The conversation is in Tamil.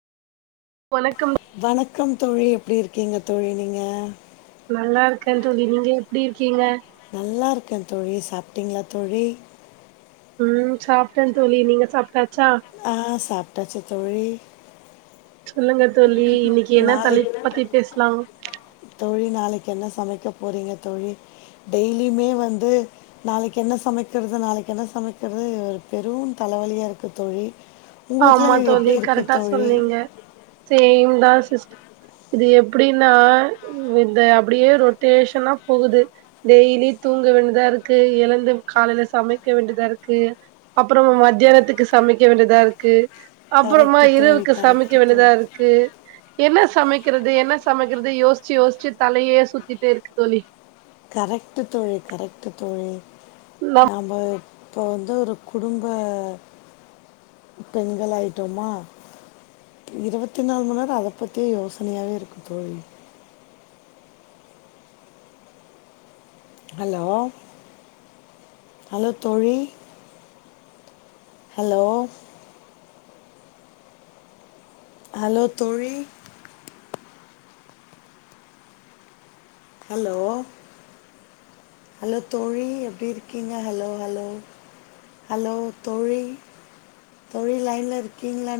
வணக்கம் வணக்கம் தோழி எப்படி இருக்கீங்க தோழி நீங்க நல்லா இருக்கேன் தோழி நீங்க எப்டி இருக்கீங்க நல்லா இருக்கேன் தோழி சாப்பிட்டீங்களா தோழி உம் சாப்பிட்டேன் தோழி நீங்க சா ஆஹ் சாப்ட்டாச்சு தோழி சொல்லுங்க தோழி இன்னைக்கு என்ன நாளைக்கு தலைப்பு பத்தி பேசலாம் தோழி நாளைக்கு என்ன சமைக்க போறீங்க தோழி டெய்லியுமே வந்து நாளைக்கு என்ன சமைக்கிறது நாளை என்ன சமைக்கிறது ஒரு பெரும் தலவழியாக இருக்கு தோழி ஆமா உங்களுக்குலாம் தோழி எப்படி இருக்குது கரெக்டா தோழி சொல்ரீங்க சேம் தான் சிஸ்டர் இது எப்படின்னா இந்த அப்படியே ரொட்டேஷனா போகுது டெய்லி தூங்க வேண்டியதா இருக்கு எழுந்து காலையில சமைக்க வேண்டியதா இருக்கு அப்புறம் மத்தியானத்துக்கு சமை சமைக்க வேண்டியதா இருக்கு அப்புறமா கரெக்டு தோழி இரவுக்கு சமைக்க கரெக்டு வேண்டியதா தோழி இருக்கு என்ன சமைக்கிறது என்ன சமைக்கிறது யோசிச்சு யோசிச்சு தலையே சுத்திட்டே இருக்கு தோழி கரைக்ட்டு தோழி கரைக்ட்டு தோழி நா நாம இப்போ வந்து ஒரு குடும்ப பெண்கள் ஆயிட்டோமா இருபத்தி நாலு மணிநேரம் அத பத்தியே யோசனையாவே இருக்கு தோழி ஹலோ ஹலோ தோழி ஹலோ ஹலோ தோழி ஹலோ ஹலோ தோழி எப்டி இருக்கீங்க ஹலோ ஹலோ ஹலோ தோழி தோழி லைன்ல இருக்கீங்களா